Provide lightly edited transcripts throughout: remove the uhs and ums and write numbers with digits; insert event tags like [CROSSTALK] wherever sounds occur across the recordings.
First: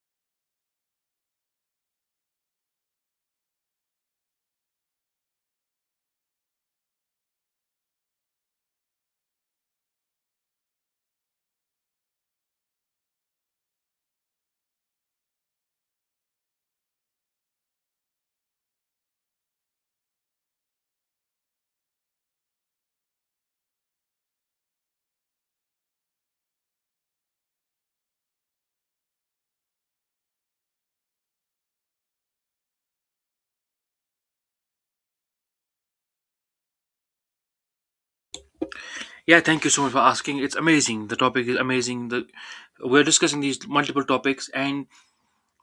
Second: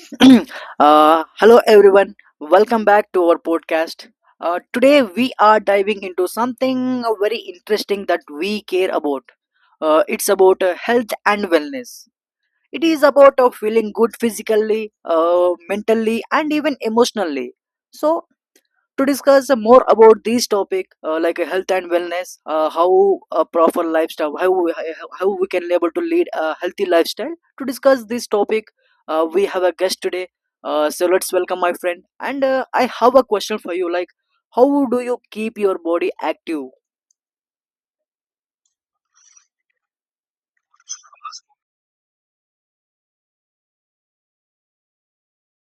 [CLEARS THROAT] Hello everyone, welcome back to our podcast. Today we are diving into something very interesting that we care about. It's about health and wellness. It is about feeling good physically, mentally and even emotionally. So to discuss more about this topic, like health and wellness, how a proper lifestyle, how we can able to lead a healthy lifestyle. To discuss this topic, we have a guest today. So let's welcome my friend, and I have a question for you, like, how do you keep your body active? Yeah, thank you so much for asking. It's amazing. The topic is amazing. The we're discussing these multiple topics, and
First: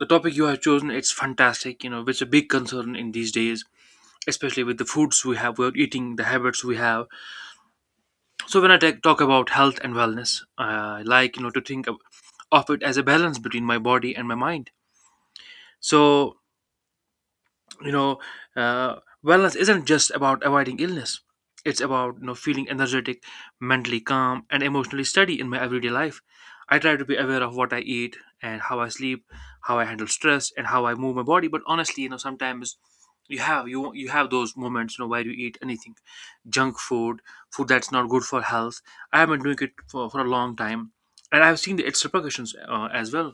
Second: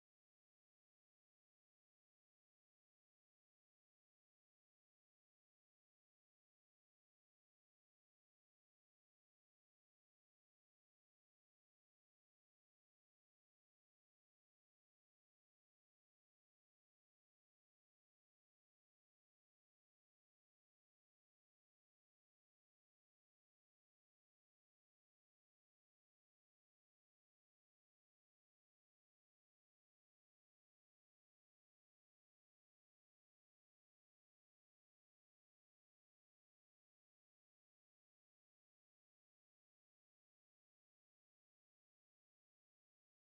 the topic you have chosen it's fantastic. You know, which is a big concern in these days, especially with the foods we're eating, the habits we have. So when I talk about health and wellness, I like you know to of it as a balance between my body and my mind. So you know uh, Wellness isn't just about avoiding illness, it's about you know feeling energetic, mentally calm, and emotionally steady in my everyday life. I try to be aware of what I eat and how I sleep, how I handle stress, and how I move my body. But honestly, you know, sometimes you have those moments, you know, where you eat anything. Junk food, food that's not good for health. I have been doing it for a long time, and I've seen the its repercussions as well.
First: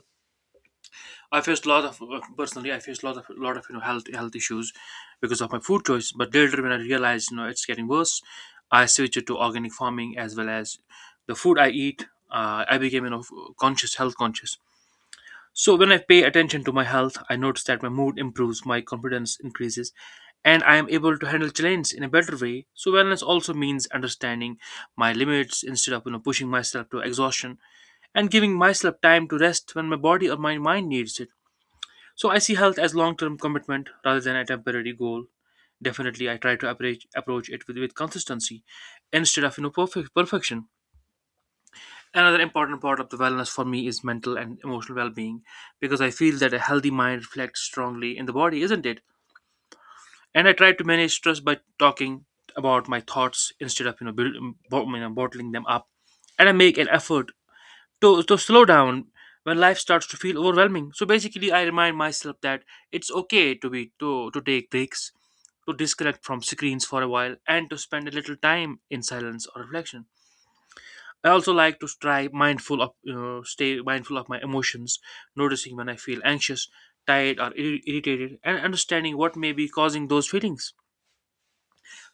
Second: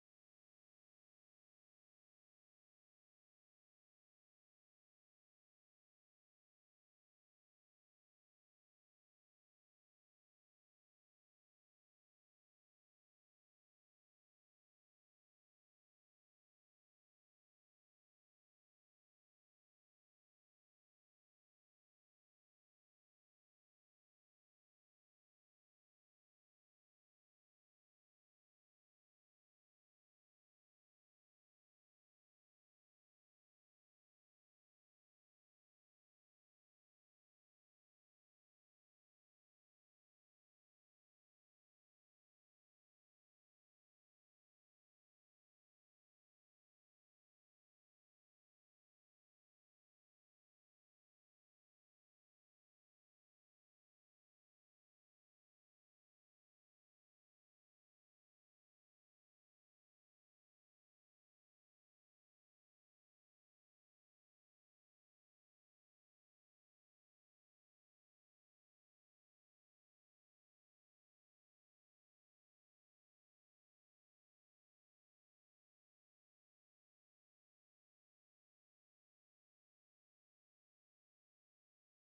I faced a lot of personally. I faced a lot of you know health issues because of my food choice. But later, when I realized you know it's getting worse, I switched to organic farming as well as the food I eat. I became you know conscious, health conscious. So when I pay attention to my health, I notice that my mood improves, my confidence increases, and I am able to handle challenges in a better way. So wellness also means understanding my limits instead of you know pushing myself to exhaustion, and giving myself time to rest when my body or my mind needs it. So I see health as long-term commitment rather than a temporary goal. Definitely, I try to approach it with consistency instead of you know perfection. Another important part of the wellness for me is mental and emotional well-being, because I feel that a healthy mind reflects strongly in the body, isn't it? And I try to manage stress by talking about my thoughts instead of you know, you know bottling them up, and I make an effort to slow down when life starts to feel overwhelming. So basically I remind myself that it's okay to take breaks, to disconnect from screens for a while, and to spend a little time in silence or reflection. I also like to try mindful of you know stay mindful of my emotions, noticing when I feel anxious, tired, or irritated, and understanding what may be causing those feelings.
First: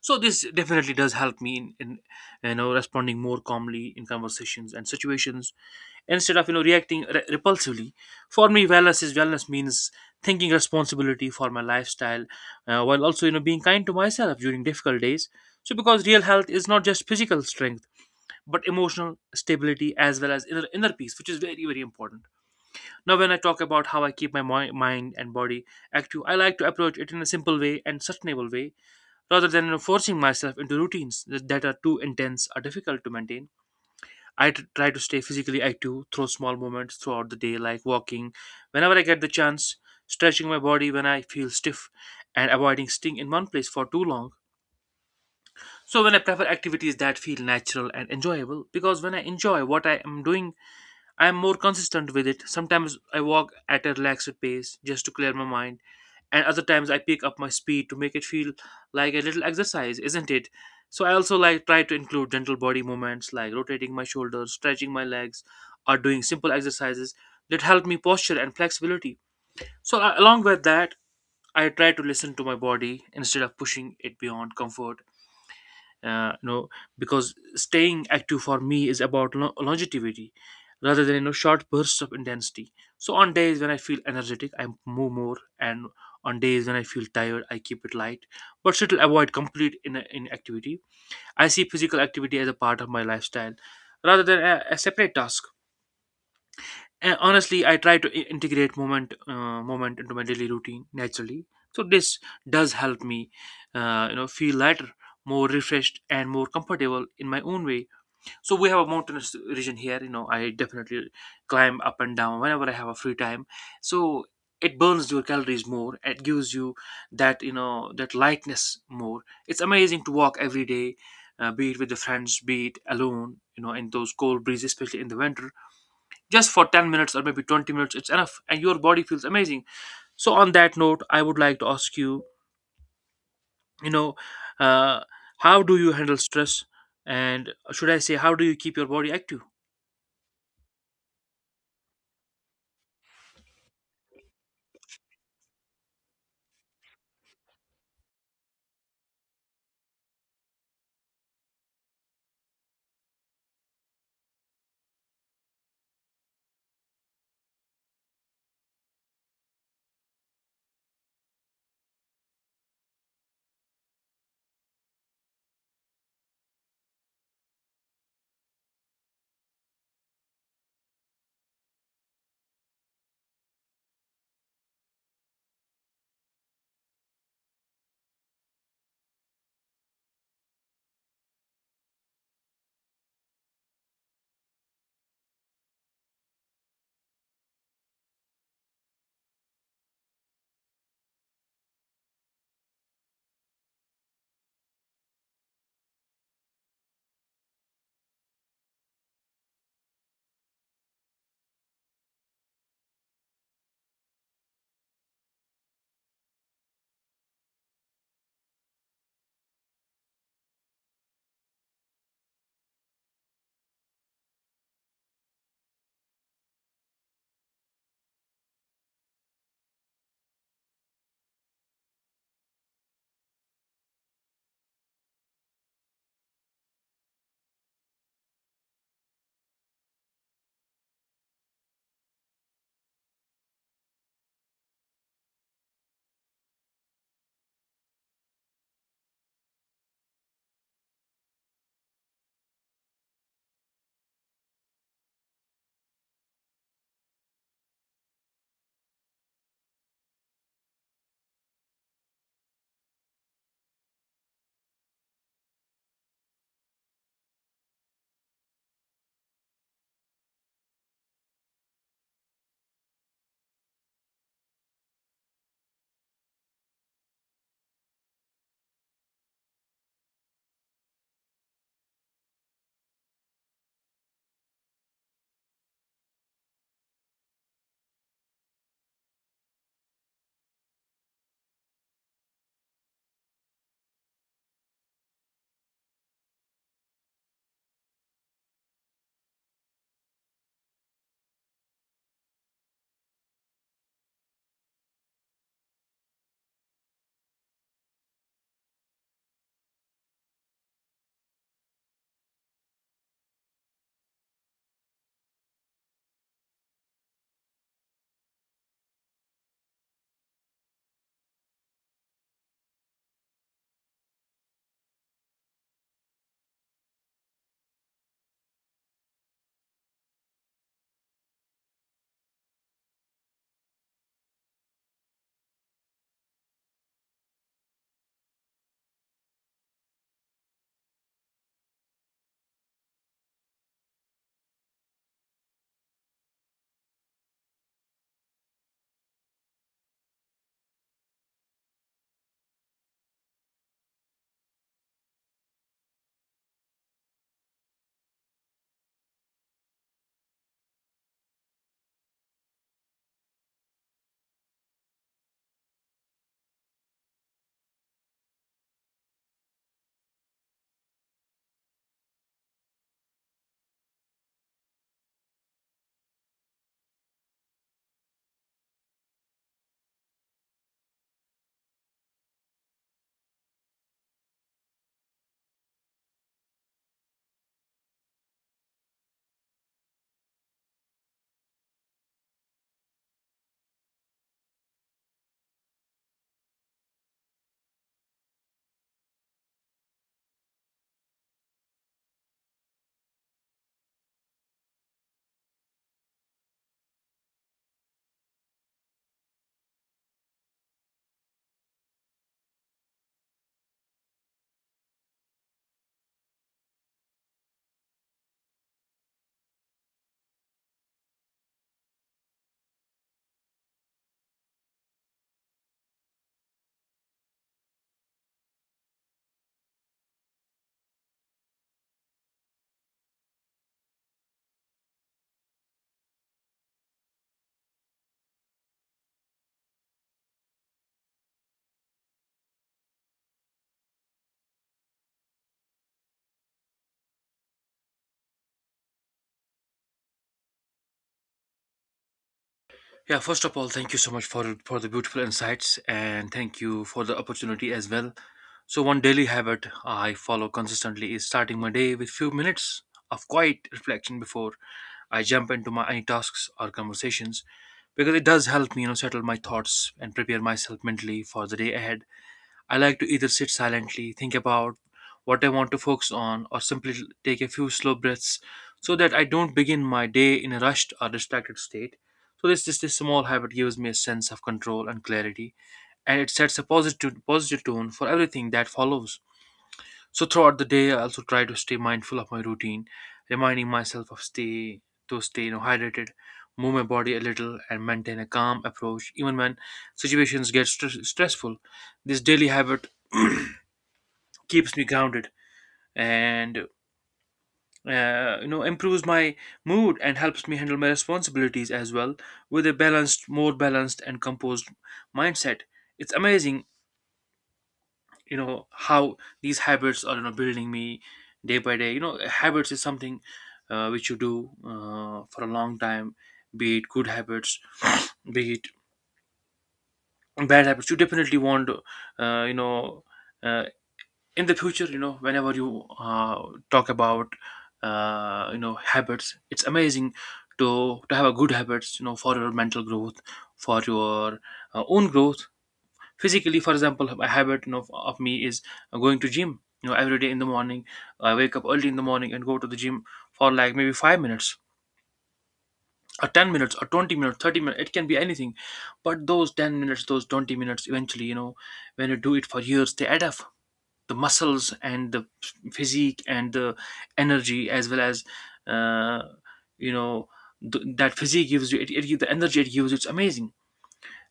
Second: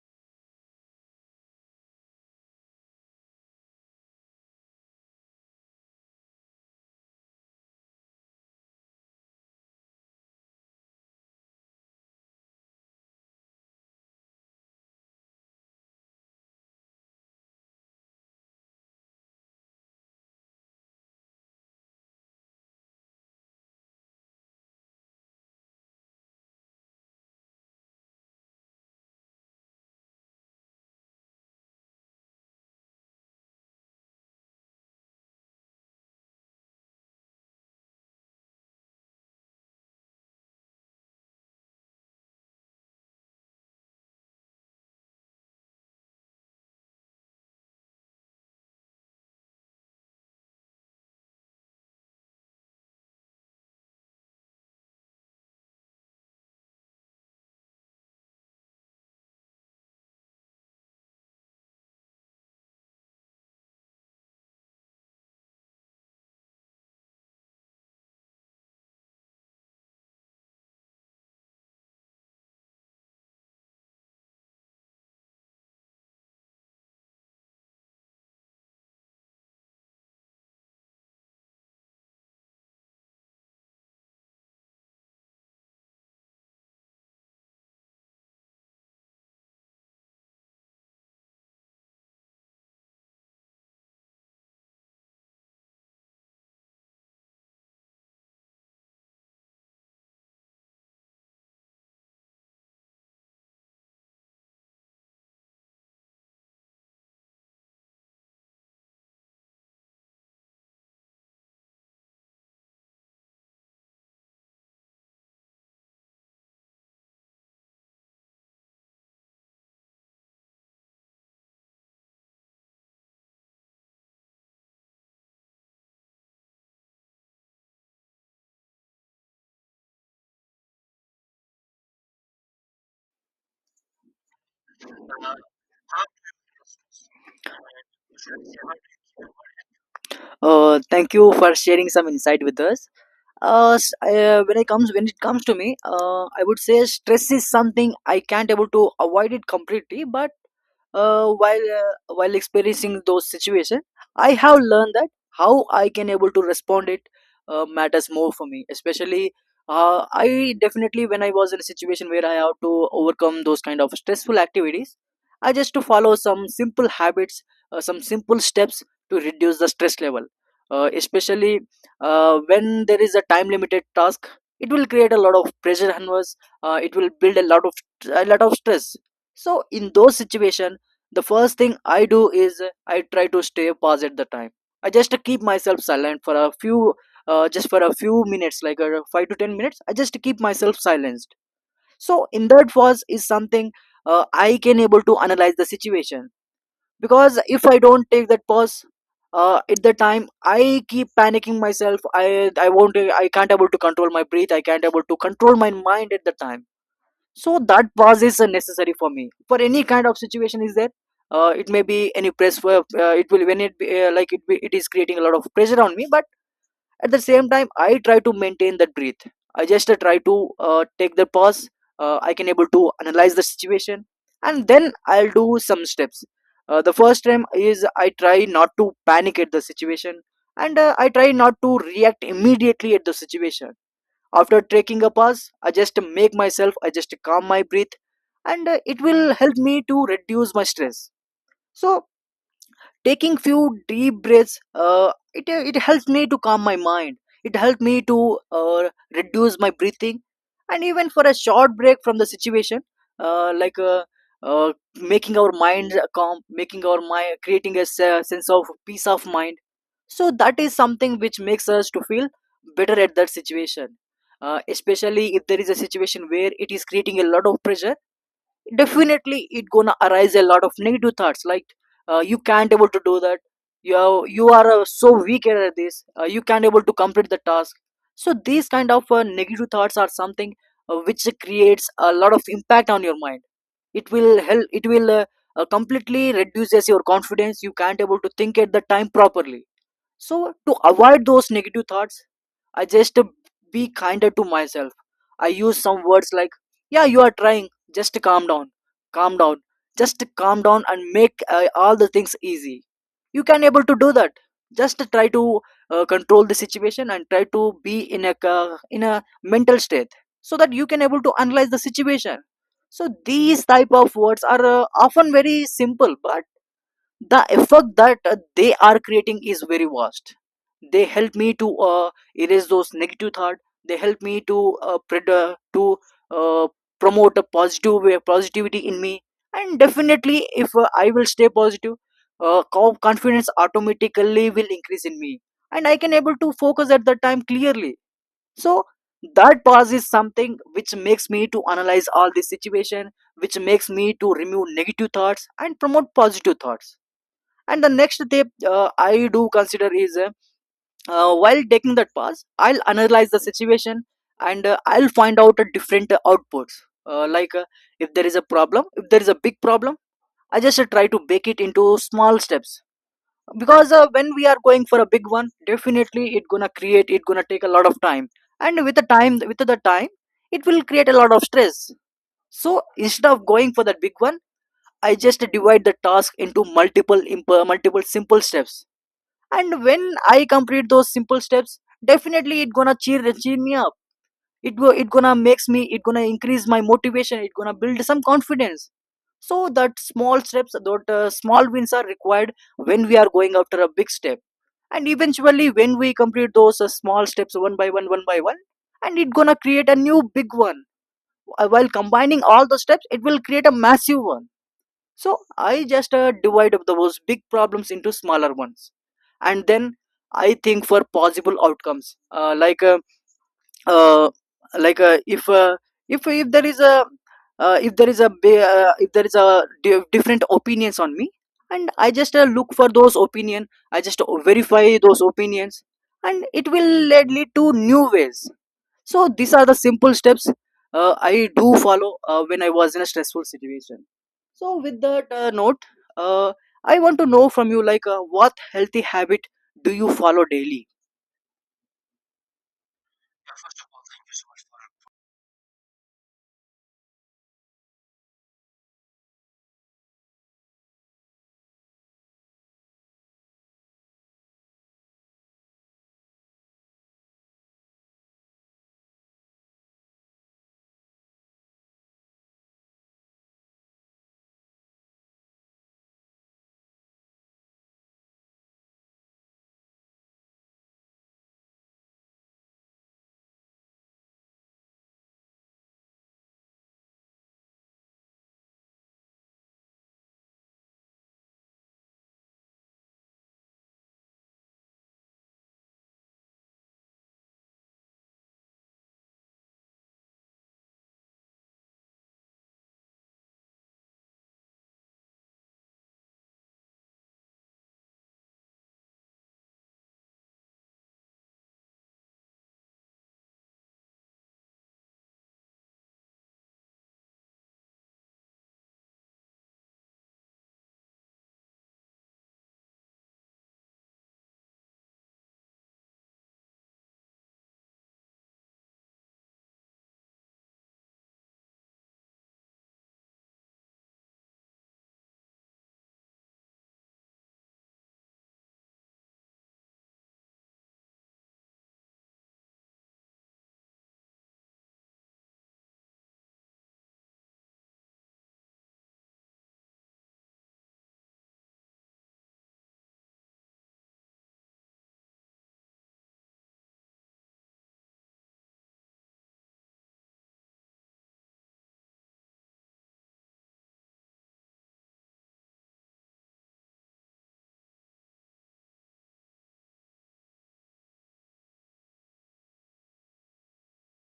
So this definitely does help me in you know responding more calmly in conversations and situations, instead of you know reacting repulsively. For me wellness means thinking responsibility for my lifestyle, while also you know being kind to myself during difficult days. So because real health is not just physical strength, but emotional stability as well as inner peace, which is very important. Now when I talk about how I keep my mind and body active, I like to approach it in a simple way and sustainable way. Rather than forcing myself into routines that are too intense or difficult to maintain, I try to stay physically active through small movements throughout the day, like walking whenever I get the chance, stretching my body when I feel stiff, and avoiding staying in one place for too long. So, when I prefer activities that feel natural and enjoyable, because when I enjoy what I am doing, I am more consistent with it. Sometimes I walk at a relaxed pace just to clear my mind, and other times I pick up my speed to make it feel like a little exercise, isn't it? So I also like try to include gentle body movements like rotating my shoulders, stretching my legs, or doing simple exercises that help me posture and flexibility. So along with that, I try to listen to my body instead of pushing it beyond comfort, you know, because staying active for me is about longevity rather than you know short bursts of intensity. So on days when I feel energetic I move more, and on days when I feel tired I keep it light but still avoid complete inactivity. I see physical activity as a part of my lifestyle rather than a separate task. And honestly, I try to integrate moment into my daily routine naturally. So this does help me you know feel lighter, more refreshed, and more comfortable in my own way. So we have a mountainous region here, you know, I definitely climb up and down whenever I have a free time. So it burns your calories more, it gives you that you know that lightness more. It's amazing to walk every day, be it with the friends, be it alone, you know, in those cold breezes, especially in the winter. Just for 10 minutes or maybe 20 minutes, it's enough and your body feels amazing. So on that note I would like to ask you, you know, uh, how do you handle stress? And should I say, how do you keep your body active? Thank you for sharing some insight with us. When it comes to me, I would say stress is something I can't able to avoid it completely, but while experiencing those situations, I have learned that how I can able to respond it matters more for me. Especially I definitely, when I was in a situation where I have to overcome those kind of stressful activities, I just to follow some simple habits, some simple steps to reduce the stress level. Especially when there is a time limited task, it will create a lot of pressure on us. It will build a lot of stress. So in those situation, the first thing I do is I try to stay pause at the time. I just keep myself silent for a few, just for a few minutes, like 5 to 10 minutes. I just keep myself silenced. So in that, pause is something I can able to analyze the situation. Because if I don't take that pause at the time, I keep panicking myself. I won't, I can't able to control my breath, I can't able to control my mind at the time. So that pause is necessary for me. For any kind of situation is there, it may be any press for, it will, when it be, like it be, it is creating a lot of pressure on me, but at the same time I try to maintain that breath. I just try to take the pause. I can able to analyze the situation, and then I'll do some steps. The first time is I try not to panic at the situation, and I try not to react immediately at the situation. After taking a pause, I just make myself, I just calm my breath, and it will help me to reduce my stress. So taking few deep breaths, it helps me to calm my mind. It helped me to uh, reduce my breathing, and even for a short break from the situation, uh, like uh, uh, making our mind calm, making our mind creating a sense of peace of mind. So that is something which makes us to feel better at that situation. Especially if there is a situation where it is creating a lot of pressure, definitely it gonna arise a lot of negative thoughts, like you can't able to do that, you are so weak at this, you can't able to complete the task. So these kind of negative thoughts are something which creates a lot of impact on your mind. It will help it will uh, uh, completely reduces your confidence. You can't able to think at the time properly. So, to avoid those negative thoughts, I just be kinder to myself. I use some words like, yeah, you are trying, just calm down, just calm down, and make all the things easy. You can able to do that. Just try to control the situation and try to be in a in a mental state so that you can able to analyze the situation. So these type of words are often very simple, but the effect that they are creating is very vast. They help me to erase those negative thought. They help me to to uh, promote a positive way, positivity in me. And definitely if I will stay positive, confidence automatically will increase in me, and I can able to focus at that time clearly. So that pause is something which makes me to analyze all this situation, which makes me to remove negative thoughts and promote positive thoughts. And the next step I do consider is while taking that pass, I'll analyze the situation, and I'll find out a different outputs. Uh, like If there is a problem if there is a big problem I just try to bake it into small steps because when we are going for a big one definitely it gonna create it gonna take a lot of time and with the time it will create a lot of stress so instead of going for that big one I just divide the task into multiple imp- multiple simple steps and when I complete those simple steps definitely it gonna cheer cheer me up it go it gonna makes me it gonna increase my motivation it gonna build some confidence so that small steps that small wins are required when we are going after a big step and eventually when we complete those small steps one by one and it gonna create a new big one while combining all the steps it will create a massive one so I just divide up those big problems into smaller ones, and then I think for possible outcomes. Like uh, if if there is a if there is a if there is a different opinions on me, and I just look for those opinion. I just verify those opinions, and it will lead to new ways. So these are the simple steps I do follow when I was in a stressful situation. So with that note, uh, I want to know from you, like, what healthy habit do you follow daily? Yeah, first of all thank you so much for the beautiful insights, and thank you for the opportunity as well. So one daily habit I follow consistently is starting my day with few minutes of quiet reflection before I jump into my any tasks or conversations, because it does help me you know settle my thoughts and prepare myself mentally for the day ahead. I like to either sit silently, think about what I want to focus on, or simply take a few slow breaths, so that I don't begin my day in a rushed or distracted state. So this small habit gives me a sense of control and clarity, and it sets a positive tone for everything that follows. So throughout the day, I also try to stay mindful of my routine, reminding myself of stay to stay you know hydrated, move my body a little, and maintain a calm approach even when situations get stressful. This daily habit [CLEARS THROAT] keeps me grounded, and you know improves my mood and helps me handle my responsibilities as well with a more balanced and composed mindset. It's amazing you know how these habits are you know building me day by day. You know, habits is something which you do for a long time. Be it good habits, be it bad habits, you definitely want you know uh, in the future, you know, whenever you talk about you know habits, it's amazing to have a good habits, you know, for your mental growth, for your own growth physically. For example, a habit you know of me is going to gym, you know, every day in the morning. I wake up early in the morning and go to the gym for like maybe 5 minutes or 10 minutes or 20 minutes, 30 minutes, it can be anything. But those 10 minutes, those 20 minutes eventually, you know, when you do it for years, they add up. The muscles and the physique and the energy, as well as uh, you know, that physique gives you, the energy it gives you, it's amazing.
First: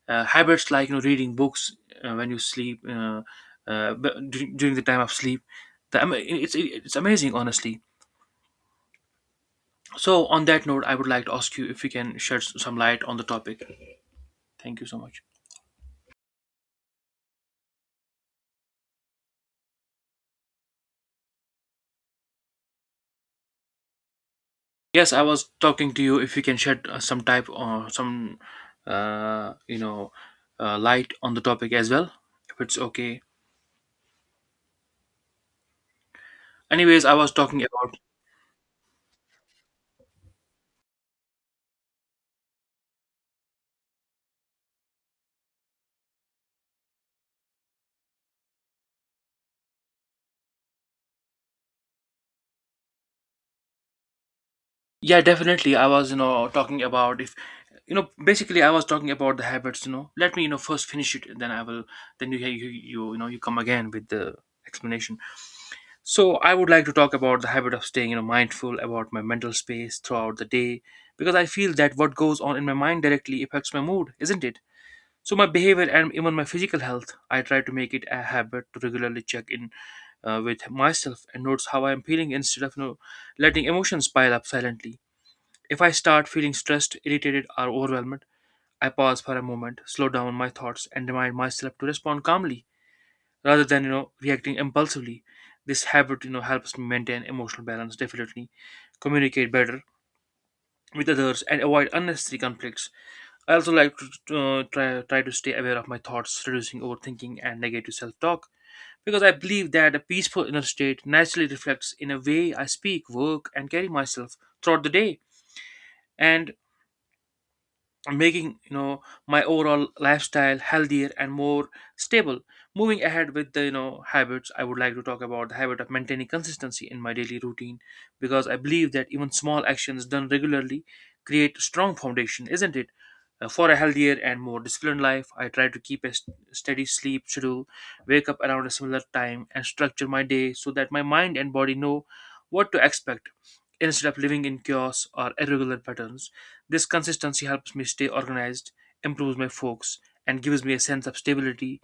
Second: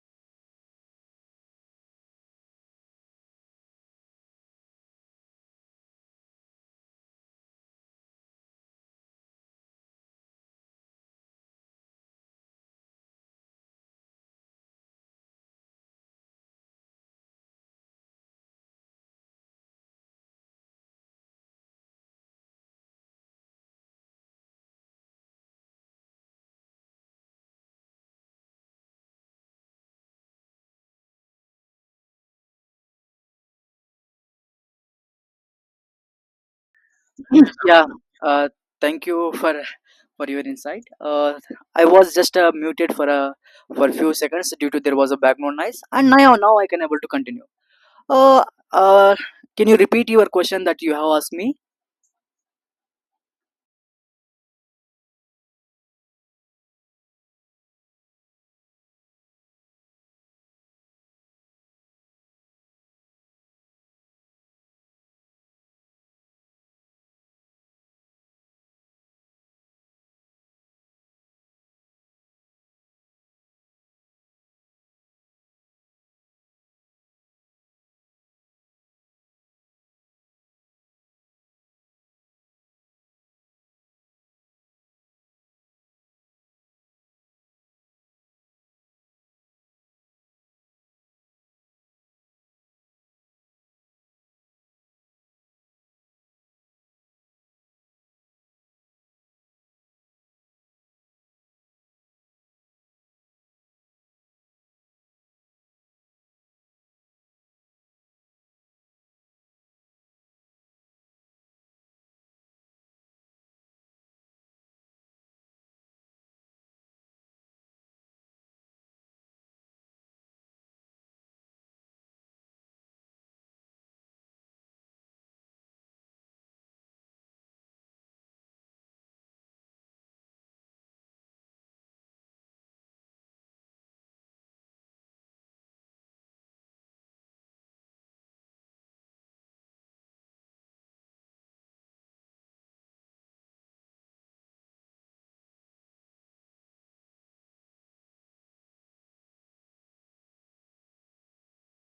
Habits like you know reading books, when you sleep but dur- during the time of sleep, it's amazing honestly. So on that note I would like to ask you if you can shed some light on the topic. Thank you so much. Yes, I was talking to you, if you can shed some type or some you know light on the topic as well, if it's okay. Anyways, I was talking Yeah, about, uh, thank you for your insight. I was just muted for a few seconds due to there was a background noise, and now I can able to continue. Uh, uh, can you repeat your question that you have asked me? yeah definitely, I was you know talking about, if you know, basically I was talking about the habits, you know. Let me you know first finish it, and then I will, then you know, you come again with the explanation. So I would like to talk about the habit of staying you know mindful about my mental space throughout the day, because I feel that what goes on in my mind directly affects my mood, isn't it? So my behavior, and even my physical health. I try to make it a habit to regularly check in with myself and notice how I am feeling, instead of you know letting emotions pile up silently. If I start feeling stressed, irritated, or overwhelmed, I pause for a moment, slow down my thoughts, and remind myself to respond calmly rather than you know reacting impulsively. This habit you know helps me maintain emotional balance, definitely communicate better with others, and avoid unnecessary conflicts. I also like to try to stay aware of my thoughts, reducing overthinking and negative self-talk. Because I believe that a peaceful inner state naturally reflects in a way I speak, work, and carry myself throughout the day. And making my overall lifestyle healthier and more stable. Moving ahead with the habits, I would like to talk about the habit of maintaining consistency in my daily routine, because I believe that even small actions done regularly create strong foundation, isn't it? For a healthier and more disciplined life, I try to keep a steady sleep schedule, wake up around a similar time, and structure my day so that my mind and body know what to expect instead of living in chaos or irregular patterns. This consistency helps me stay organized, improves my focus, and gives me a sense of stability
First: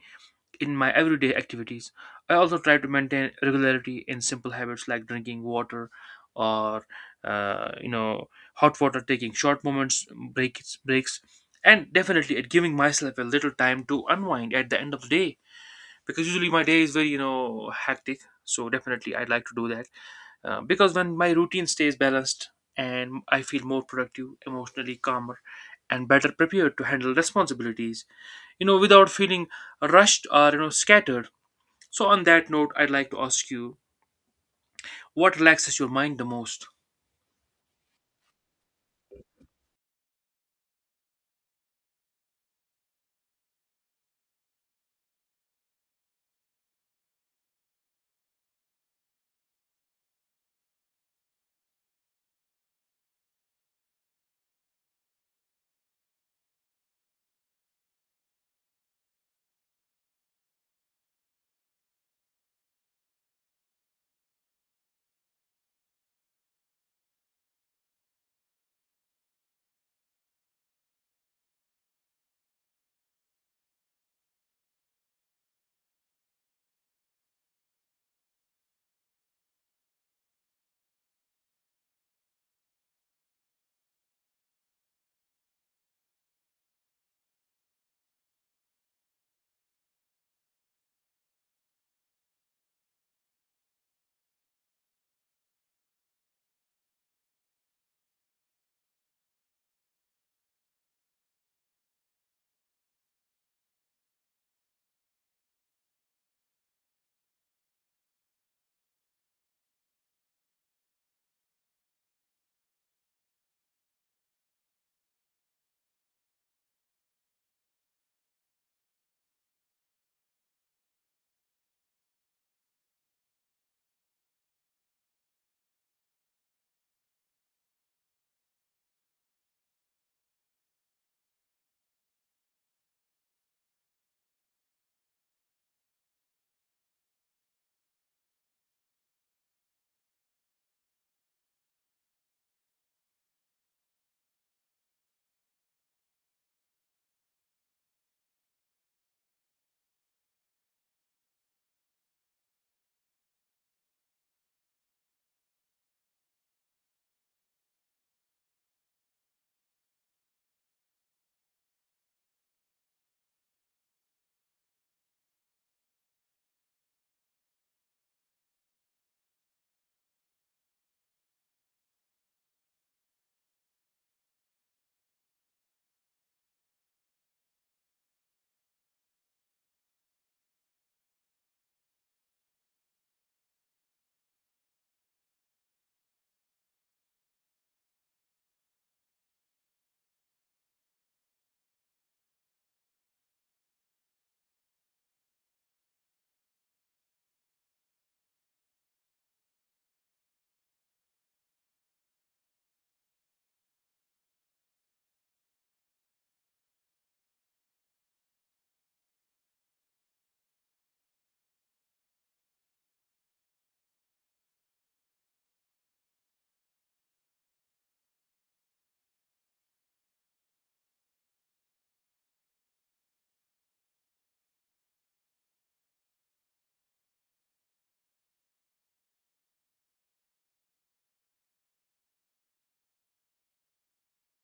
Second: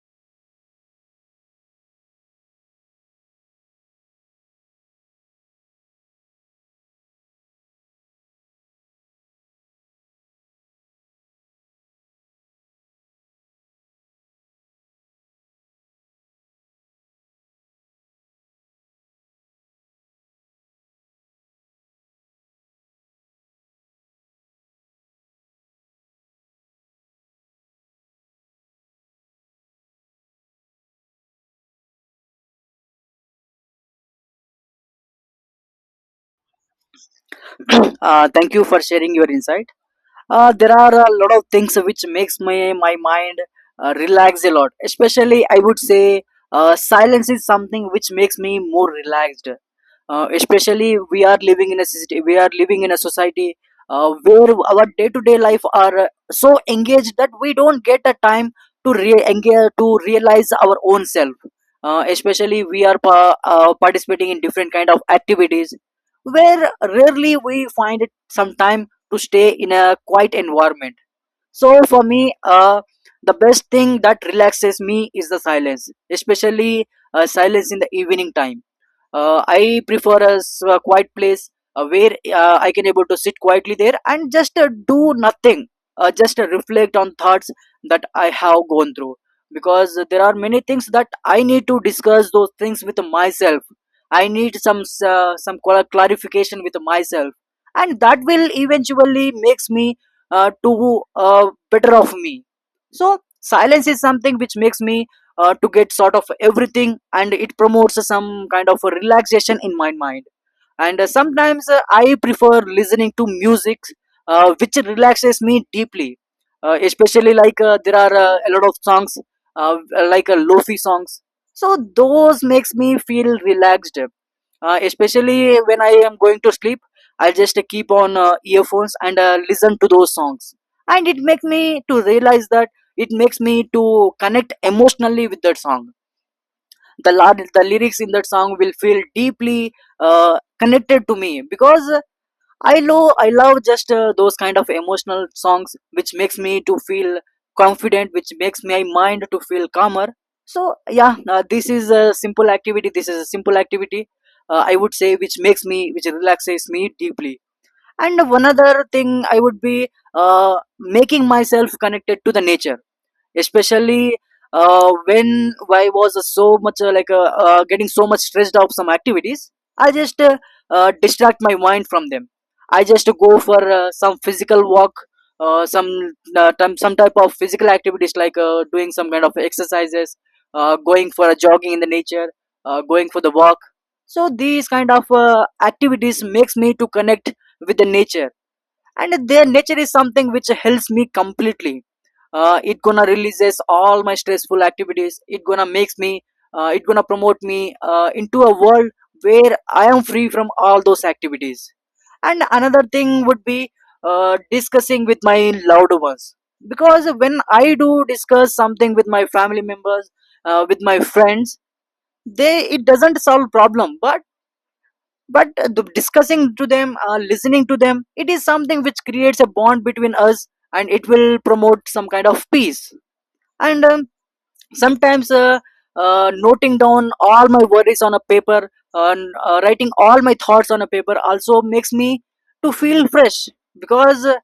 in my everyday activities. I also try to maintain regularity in simple habits like drinking water or uh, you know hot water, taking short moments, breaks, and definitely at giving myself a little time to unwind at the end of the day, because usually my day is very hectic. So definitely I'd like to do that, because when my routine stays balanced, and I feel more productive, emotionally calmer, and better prepared to handle responsibilities, you know, without feeling rushed or scattered. So on that note, I'd like to ask you, what relaxes your mind the most? [CLEARS THROAT] Thank you for sharing your insight. There are a lot of things which makes my mind relax a lot. Especially I would say silence is something which makes me more relaxed. Especially we are living in a society, we are living in a society where our day to day life are so engaged that we don't get a time to engage, to realize our own self. Especially we are participating in different kind of activities where rarely we find it some time to stay in a quiet environment. So for me, the best thing that relaxes me is the silence. Especially silence in the evening time. I prefer a a quiet place where I can able to sit quietly there and just do nothing. Just reflect on thoughts that I have gone through. Because there are many things that I need to discuss those things with myself. I need some some clarification with myself, and that will eventually makes me to uh, better of me. So silence is something which makes me to get sort of everything, and it promotes some kind of a relaxation in my mind. And sometimes I prefer listening to music which relaxes me deeply. Especially like there are a lot of songs, uh, like lofi songs. So those makes me feel relaxed. Especially when I am going to sleep, I just keep on earphones and listen to those songs, and it makes me to realize that it makes me to connect emotionally with that song. The lyrics in that song will feel deeply uh, connected to me. Because I love just those kind of emotional songs which makes me to feel confident, which makes my mind to feel calmer. So yeah, this is a simple activity. This is a simple activity. I would say which makes me which relaxes me deeply. And one other thing I would be making myself connected to the nature. Especially when I was so much getting so much stressed out some activities, I just distract my mind from them. I just go for some physical walk, some time, some type of physical activities like doing some kind of exercises, going for a jogging in the nature, going for the walk. So these kind of activities makes me to connect with the nature, and their nature is something which helps me completely. It gonna releases all my stressful activities. It gonna makes me, it gonna promote me into a world where I am free from all those activities. And another thing would be discussing with my loved ones, because when I do discuss something with my family members, with my friends, they, it doesn't solve problem, but the discussing to them, listening to them, it is something which creates a bond between us, and it will promote some kind of peace. And sometimes, noting down all my worries on a paper, and writing all my thoughts on a paper also makes me to feel fresh. Because uh,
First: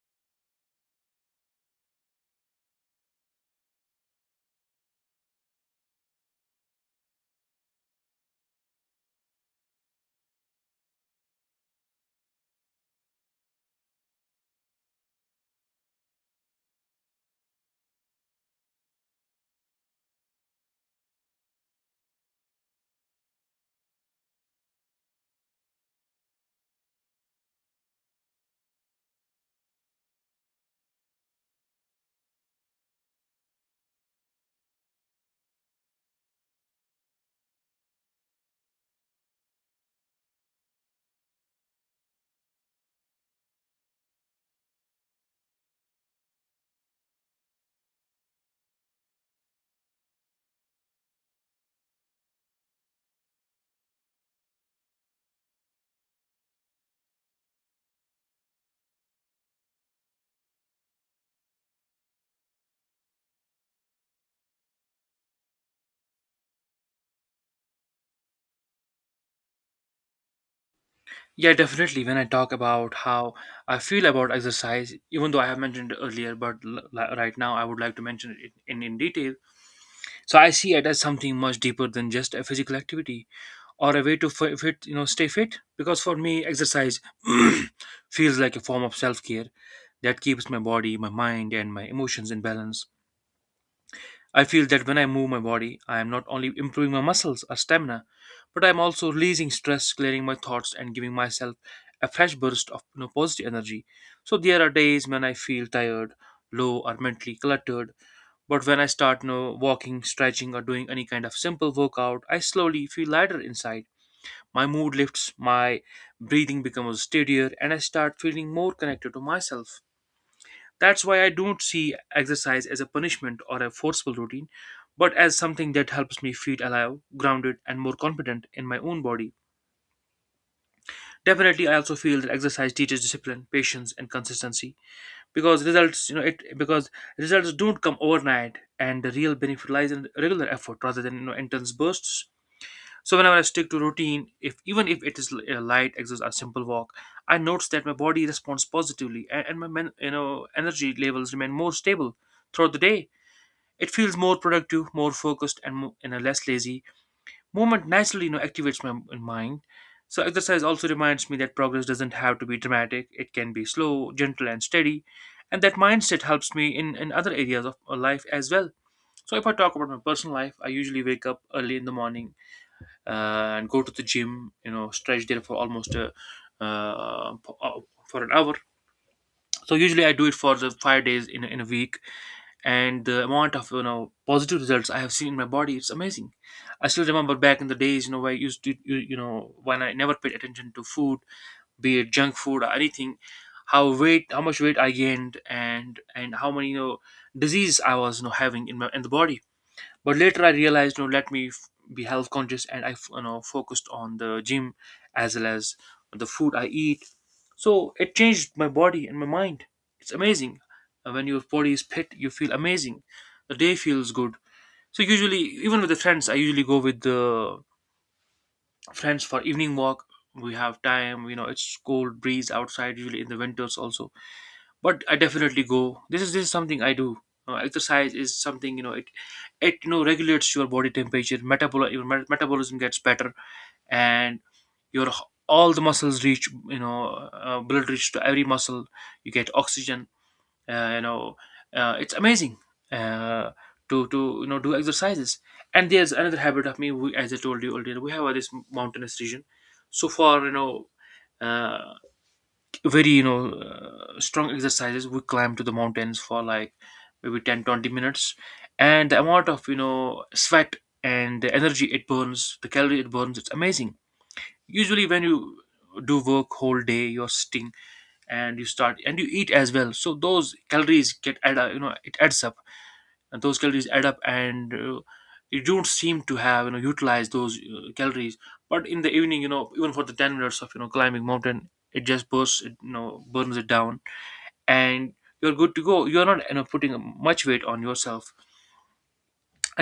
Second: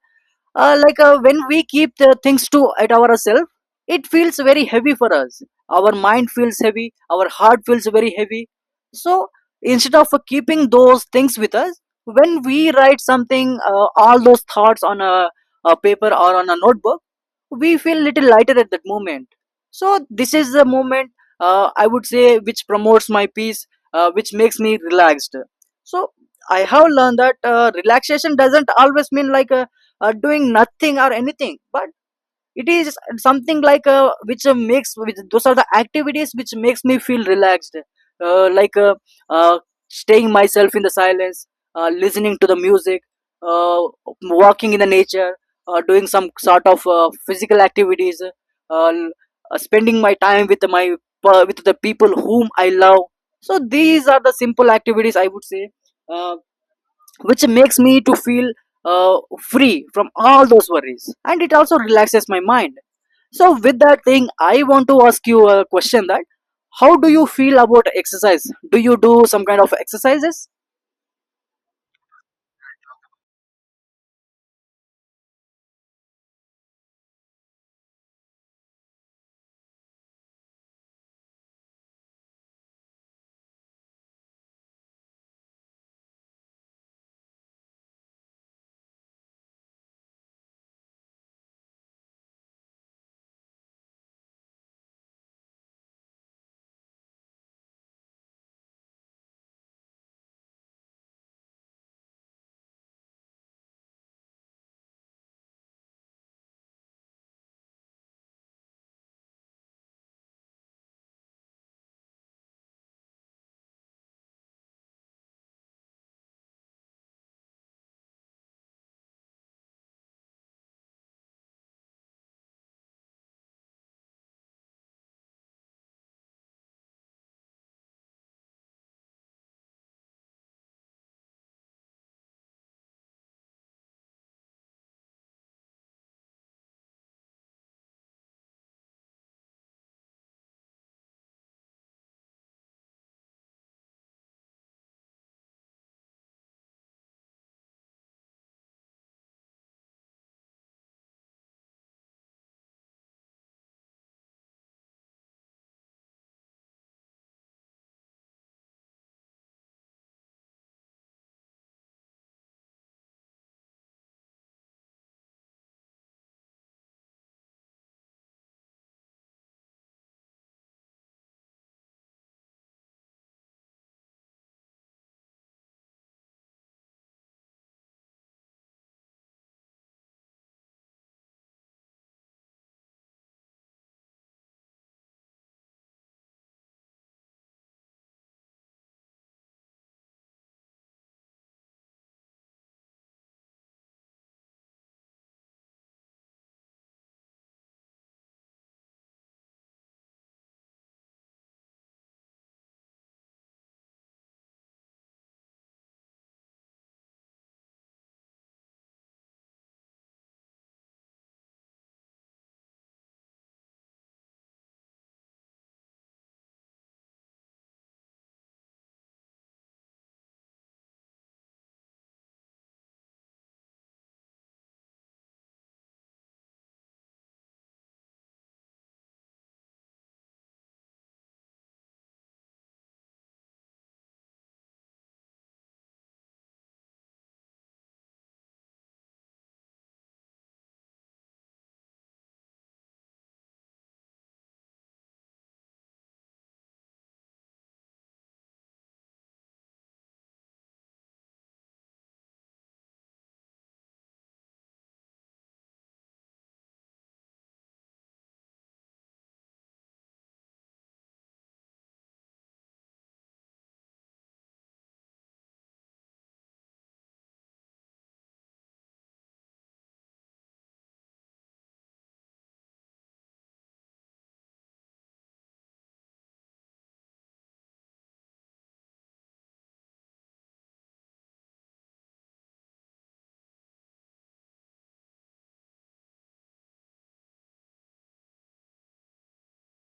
uh, like uh, when we keep the things to at ourselves, it feels very heavy for us. Our mind feels heavy, our heart feels very heavy. So instead of keeping those things with us, when we write something, all those thoughts on a paper or on a notebook, we feel little lighter at that moment. So this is the moment, I would say, which promotes my peace, which makes me relaxed. So I have learned that relaxation doesn't always mean like doing nothing or anything, but it is something like those are the activities which makes me feel relaxed. Uh, like uh, Staying myself in the silence, listening to the music, uh, walking in the nature, doing some sort of physical activities, spending my time with my, with the people whom I love. So these are the simple activities, I would say, uh, which makes me to feel uh, free from all those worries, and it also relaxes my mind. So with that thing I want to ask you a question, that how do you feel about exercise? Do you do some kind of exercises? Yeah, definitely. When I talk about how I feel about exercise, even though I have mentioned it earlier, but right now I would like to mention it in detail. So I see it as something much deeper than just a physical activity or a way to fit, you know, stay fit. Because for me, exercise [CLEARS THROAT] feels like a form of self care that keeps my body, my mind, and my emotions in balance. I feel that when I move my body, I am not only improving my muscles or stamina, but I am also releasing stress, clearing my thoughts, and giving myself a fresh burst of, you know, positive energy. So there are days when I feel tired, low, or mentally cluttered, but when I start no walking, stretching, or doing any kind of simple workout, I slowly feel lighter inside. My mood lifts, my breathing becomes steadier, and I start feeling more connected to myself. That's why I don't see exercise as a punishment or a forceful routine, but as something that helps me feel alive, grounded, and more confident in my own body. Definitely, I also feel that exercise teaches discipline, patience, and consistency. Because results you know it because results don't come overnight, and the real benefit lies in regular effort rather than, you know, intense bursts. So whenever I stick to routine, if even if it is a light exercise or simple walk, I notice that my body responds positively, and my you know, energy levels remain more stable throughout the day. It feels more productive, more focused, and more, you know, less lazy. Movement naturally, you know, activates my mind. So exercise also reminds me that progress doesn't have to be dramatic. It can be slow, gentle, and steady. And that mindset helps me in other areas of life as well. So if I talk about my personal life, I usually wake up early in the morning and go to the gym. You know, stretch there for almost uh, p- uh, for an hour. So usually I do it for the 5 days in a week, and the amount of, you know, positive results I have seen in my body, it's amazing. I still remember back in the days, you know, where I used to when I never paid attention to food, be it junk food or anything. How much weight I gained, and how many, you know, disease I was, you know, having in my in the body. But later I realized, you know, let me be health conscious, and I you know, focused on the gym as well as the food I eat. So it changed my body and my mind. It's amazing. When your body is fit, you feel amazing, the day feels good. So usually even with the friends, I usually go with the friends for evening walk. We have time, you know, it's cold breeze outside, usually in the winters also. But I definitely go. This is something I do. Exercise is something, you know, it you know, regulates your body temperature. Metabol Your metabolism gets better, and your all the muscles reach, you know, blood reach to every muscle. You get oxygen. Uh, you know it's amazing uh, to you know, do exercises. And there's another habit of me. We, as I told you earlier, we have this mountainous region. So for you know. Uh, very you know, strong exercises, we climb to the mountains for like maybe 10, 20 minutes, and the amount of, you know, sweat and the energy it burns, the calorie it burns, it's amazing. Usually when you do work whole day, you're sitting, and you eat as well, so those calories get add, you know, it adds up. And those calories add up, and you don't seem to have, you know, utilized those calories. But in the evening, you know, even for the 10 minutes of, you know, climbing mountain, it just bursts it, you know, burns it down. And you're good to go, you're not, you know, putting much weight on yourself.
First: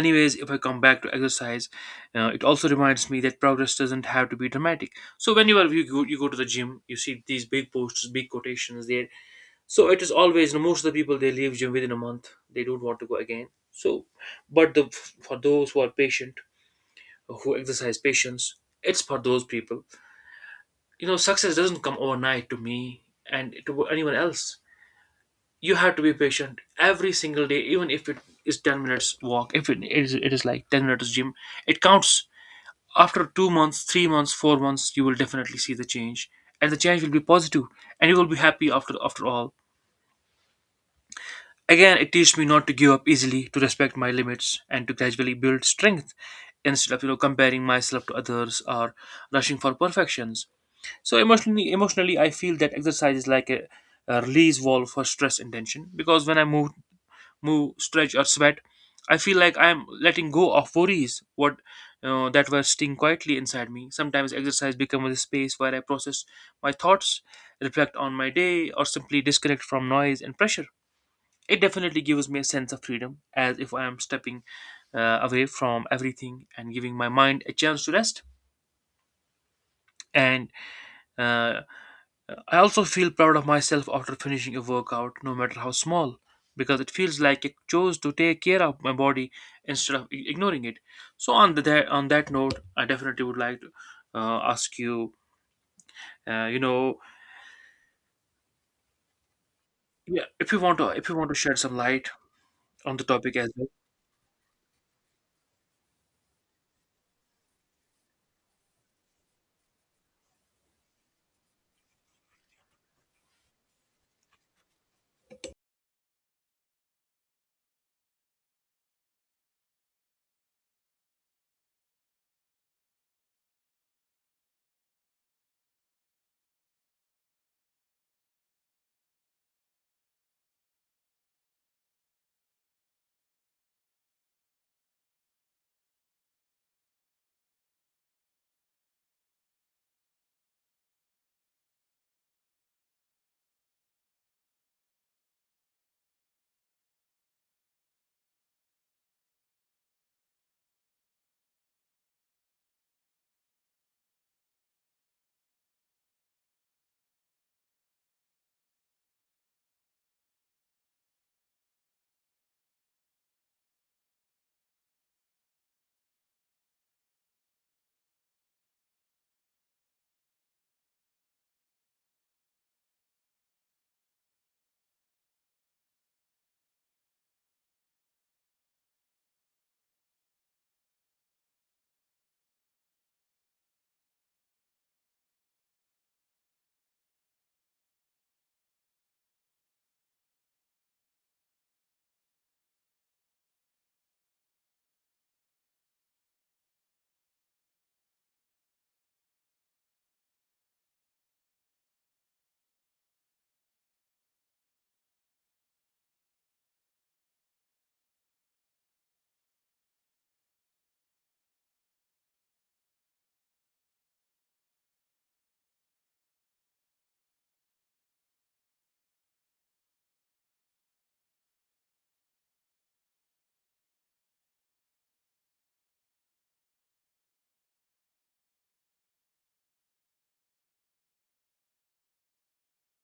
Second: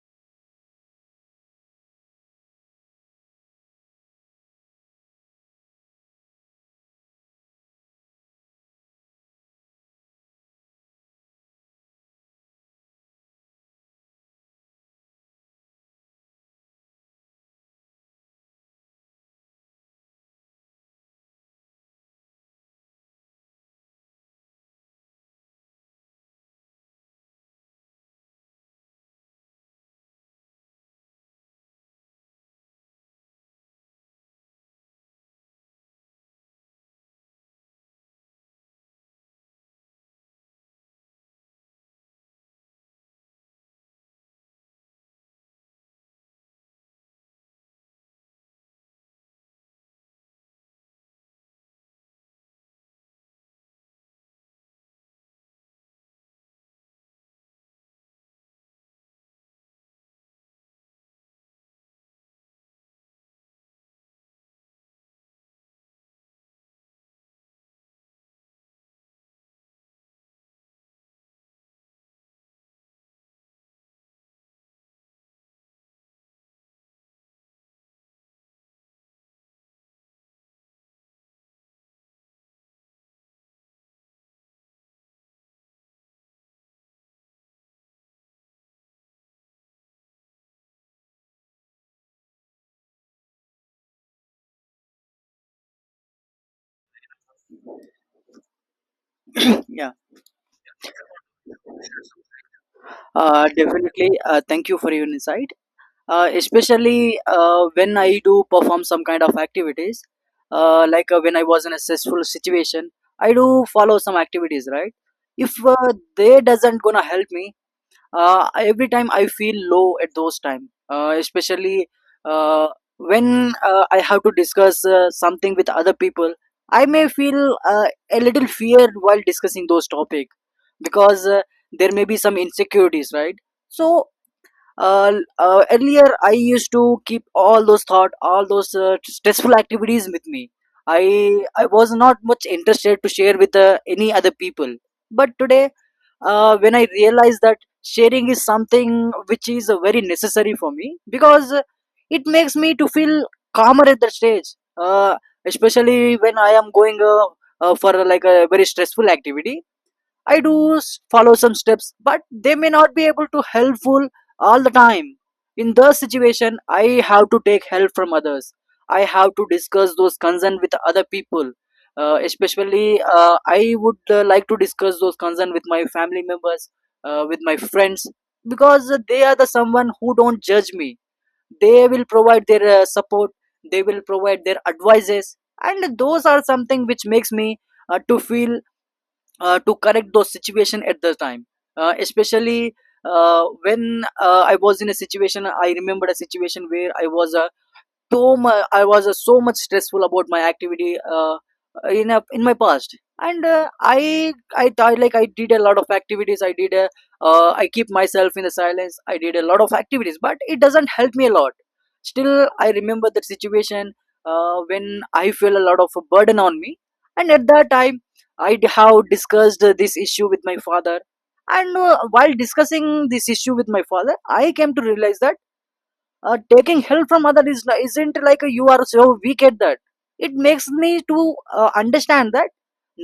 Anyways, if I come back to exercise, it also reminds me that progress doesn't have to be dramatic. So whenever you go to the gym, you see these big posters, big quotations there. So it is always, you know, most of the people, they leave gym within a month. They don't want to go again. So, but the, for those who are patient, who exercise patience, it's for those people. You know, success doesn't come overnight to me and to anyone else. You have to be patient every single day, even if it is 10 minutes walk. If it is, it is like 10 minutes gym. It counts. After 2 months, 3 months, 4 months, you will definitely see the change, and the change will be positive, and you will be happy after after all. Again, it teaches me not to give up easily, to respect my limits, and to gradually build strength instead of, you know, comparing myself to others or rushing for perfections. So emotionally, emotionally, I feel that exercise is like a release valve for stress and tension, because when I move, stretch, or sweat, I feel like I am letting go of worries what that were sitting quietly inside me. Sometimes exercise becomes a space where I process my thoughts, reflect on my day, or simply disconnect from noise and pressure. It definitely gives me a sense of freedom, as if I am stepping away from everything and giving my mind a chance to rest. And uh, I also feel proud of myself after finishing a workout, no matter how small, because it feels like I chose to take care of my body instead of ignoring it. So on the that on that note, I definitely would like to ask you, uh, you know, [CLEARS THROAT] Yeah, yeah, if you want to, if you want to shed some light on the topic as well. definitely, thank you for your insight. Especially when I do perform some kind of activities, when I was in a stressful situation, I do follow some activities, right? If they doesn't gonna help me, every time I feel low at those time. Especially uh, when I have to discuss something with other people, I may feel uh, a little fear while discussing those topic, because there may be some insecurities, right? So, uh, earlier I used to keep all those thought, all those stressful activities with me. I i was not much interested to share with any other people. But today, when I realized that sharing is something which is very necessary for me, because it makes me to feel calmer at that stage. uh, Especially when I am going for like a very stressful activity, I do follow some steps, but they may not be able to helpful all the time. In the situation, I have to take help from others. I have to discuss those concern with other people. Especially, I would like to discuss those concern with my family members, with my friends, because they are the someone who don't judge me. They will provide their support. They will provide their advices, and those are something which makes me to feel to correct those situation at the time. Especially when I was in a situation, I remembered a situation where I was so much I was so much stressful about my activity in my past. And I did a lot of activities. I keep myself in the silence. I did a lot of activities, but it doesn't help me a lot. Still I remember that situation, when I feel a lot of a burden on me. And at that time, I have discussed this issue with my father. And while discussing this issue with my father, I came to realize that taking help from other is isn't like a, you are so weak at that. It makes me to understand that,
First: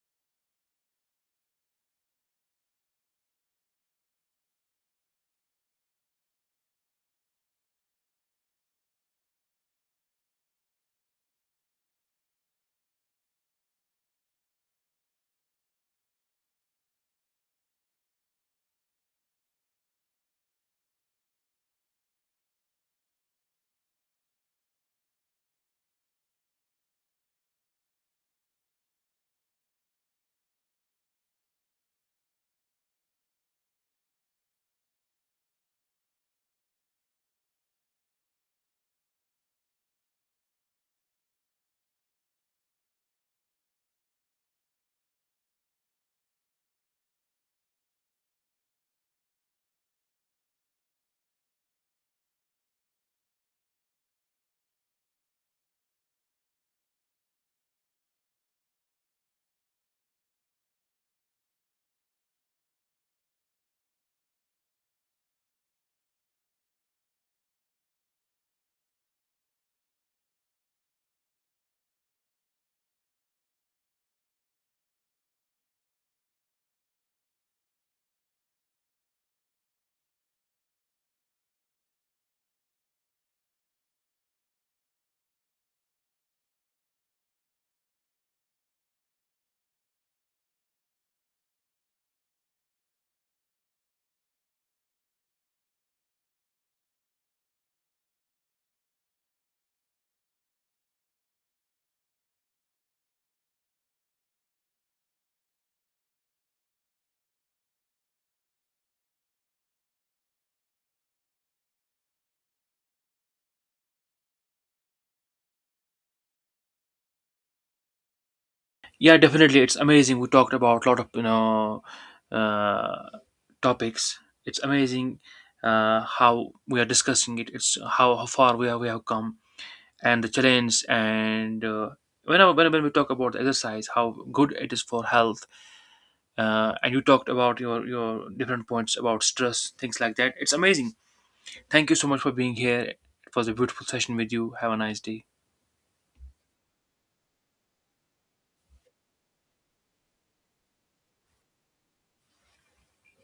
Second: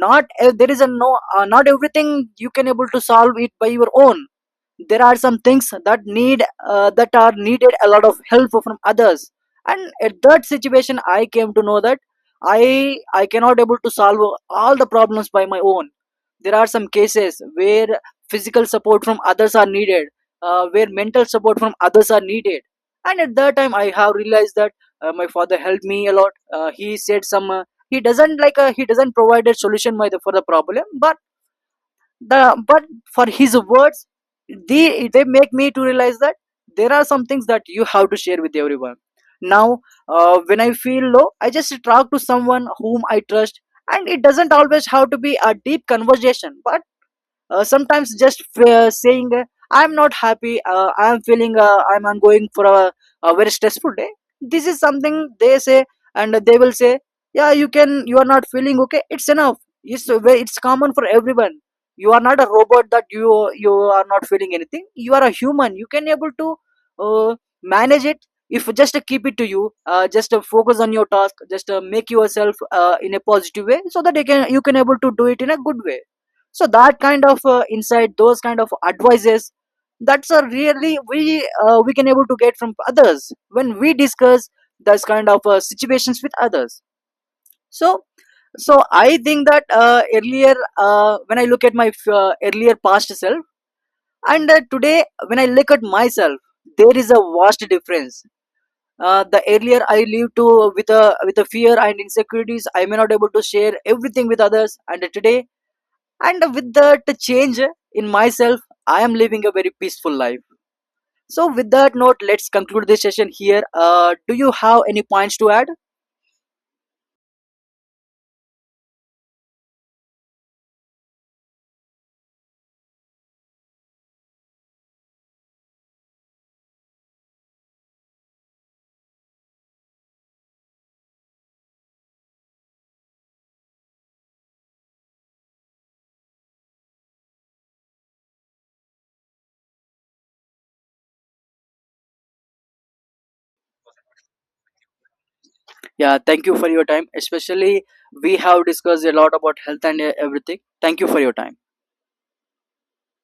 not there is a not everything you can able to solve it by your own. There are some things that need that are needed a lot of help from others. And at that situation I came to know that I cannot able to solve all the problems by my own. There are some cases where physical support from others are needed, where mental support from others are needed. And at that time, I have realized that my father helped me a lot. He said some. He doesn't provide a solution for the problem, but for his words, they make me to realize that there are some things that you have to share with everyone. Now, when I feel low, I just talk to someone whom I trust, and it doesn't always have to be a deep conversation, but sometimes just saying, I'm not happy, I'm feeling, I'm going for a very stressful day. This is something they say, and they will say, yeah, you can, you are not feeling okay, it's enough. It's a it's common for everyone. You are not a robot that you are not feeling anything. You are a human. You can able to uh, manage it. If just keep it to you, just focus on your task, just make yourself in a positive way, so that you can, you can able to do it in a good way. So that kind of insight, those kind of advices, that's a really, we can able to get from others when we discuss those kind of situations with others. So so I think that earlier, when I look at my earlier past self, and today when I look at myself, there is a vast difference. The earlier I lived to with a, with a fear and insecurities, I may not able to share everything with others. And today, and with that change in myself, I am living a very peaceful life. So with that note, let's conclude this session here. Do you have any points to add? Yeah, definitely, it's amazing. We talked about a lot of, you know, uh, topics. It's amazing how we are discussing it. It's how far we are, we have come, and the challenge, and whenever when we talk about exercise, how good it is for health. And you talked about your different points about stress, things like that. It's amazing. Thank you so much for being here. It was a beautiful session with you. Have a nice day. Yeah, thank you for your time. Especially we have discussed a lot about health and everything. Thank you for your time.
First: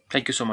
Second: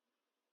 Thank you so much.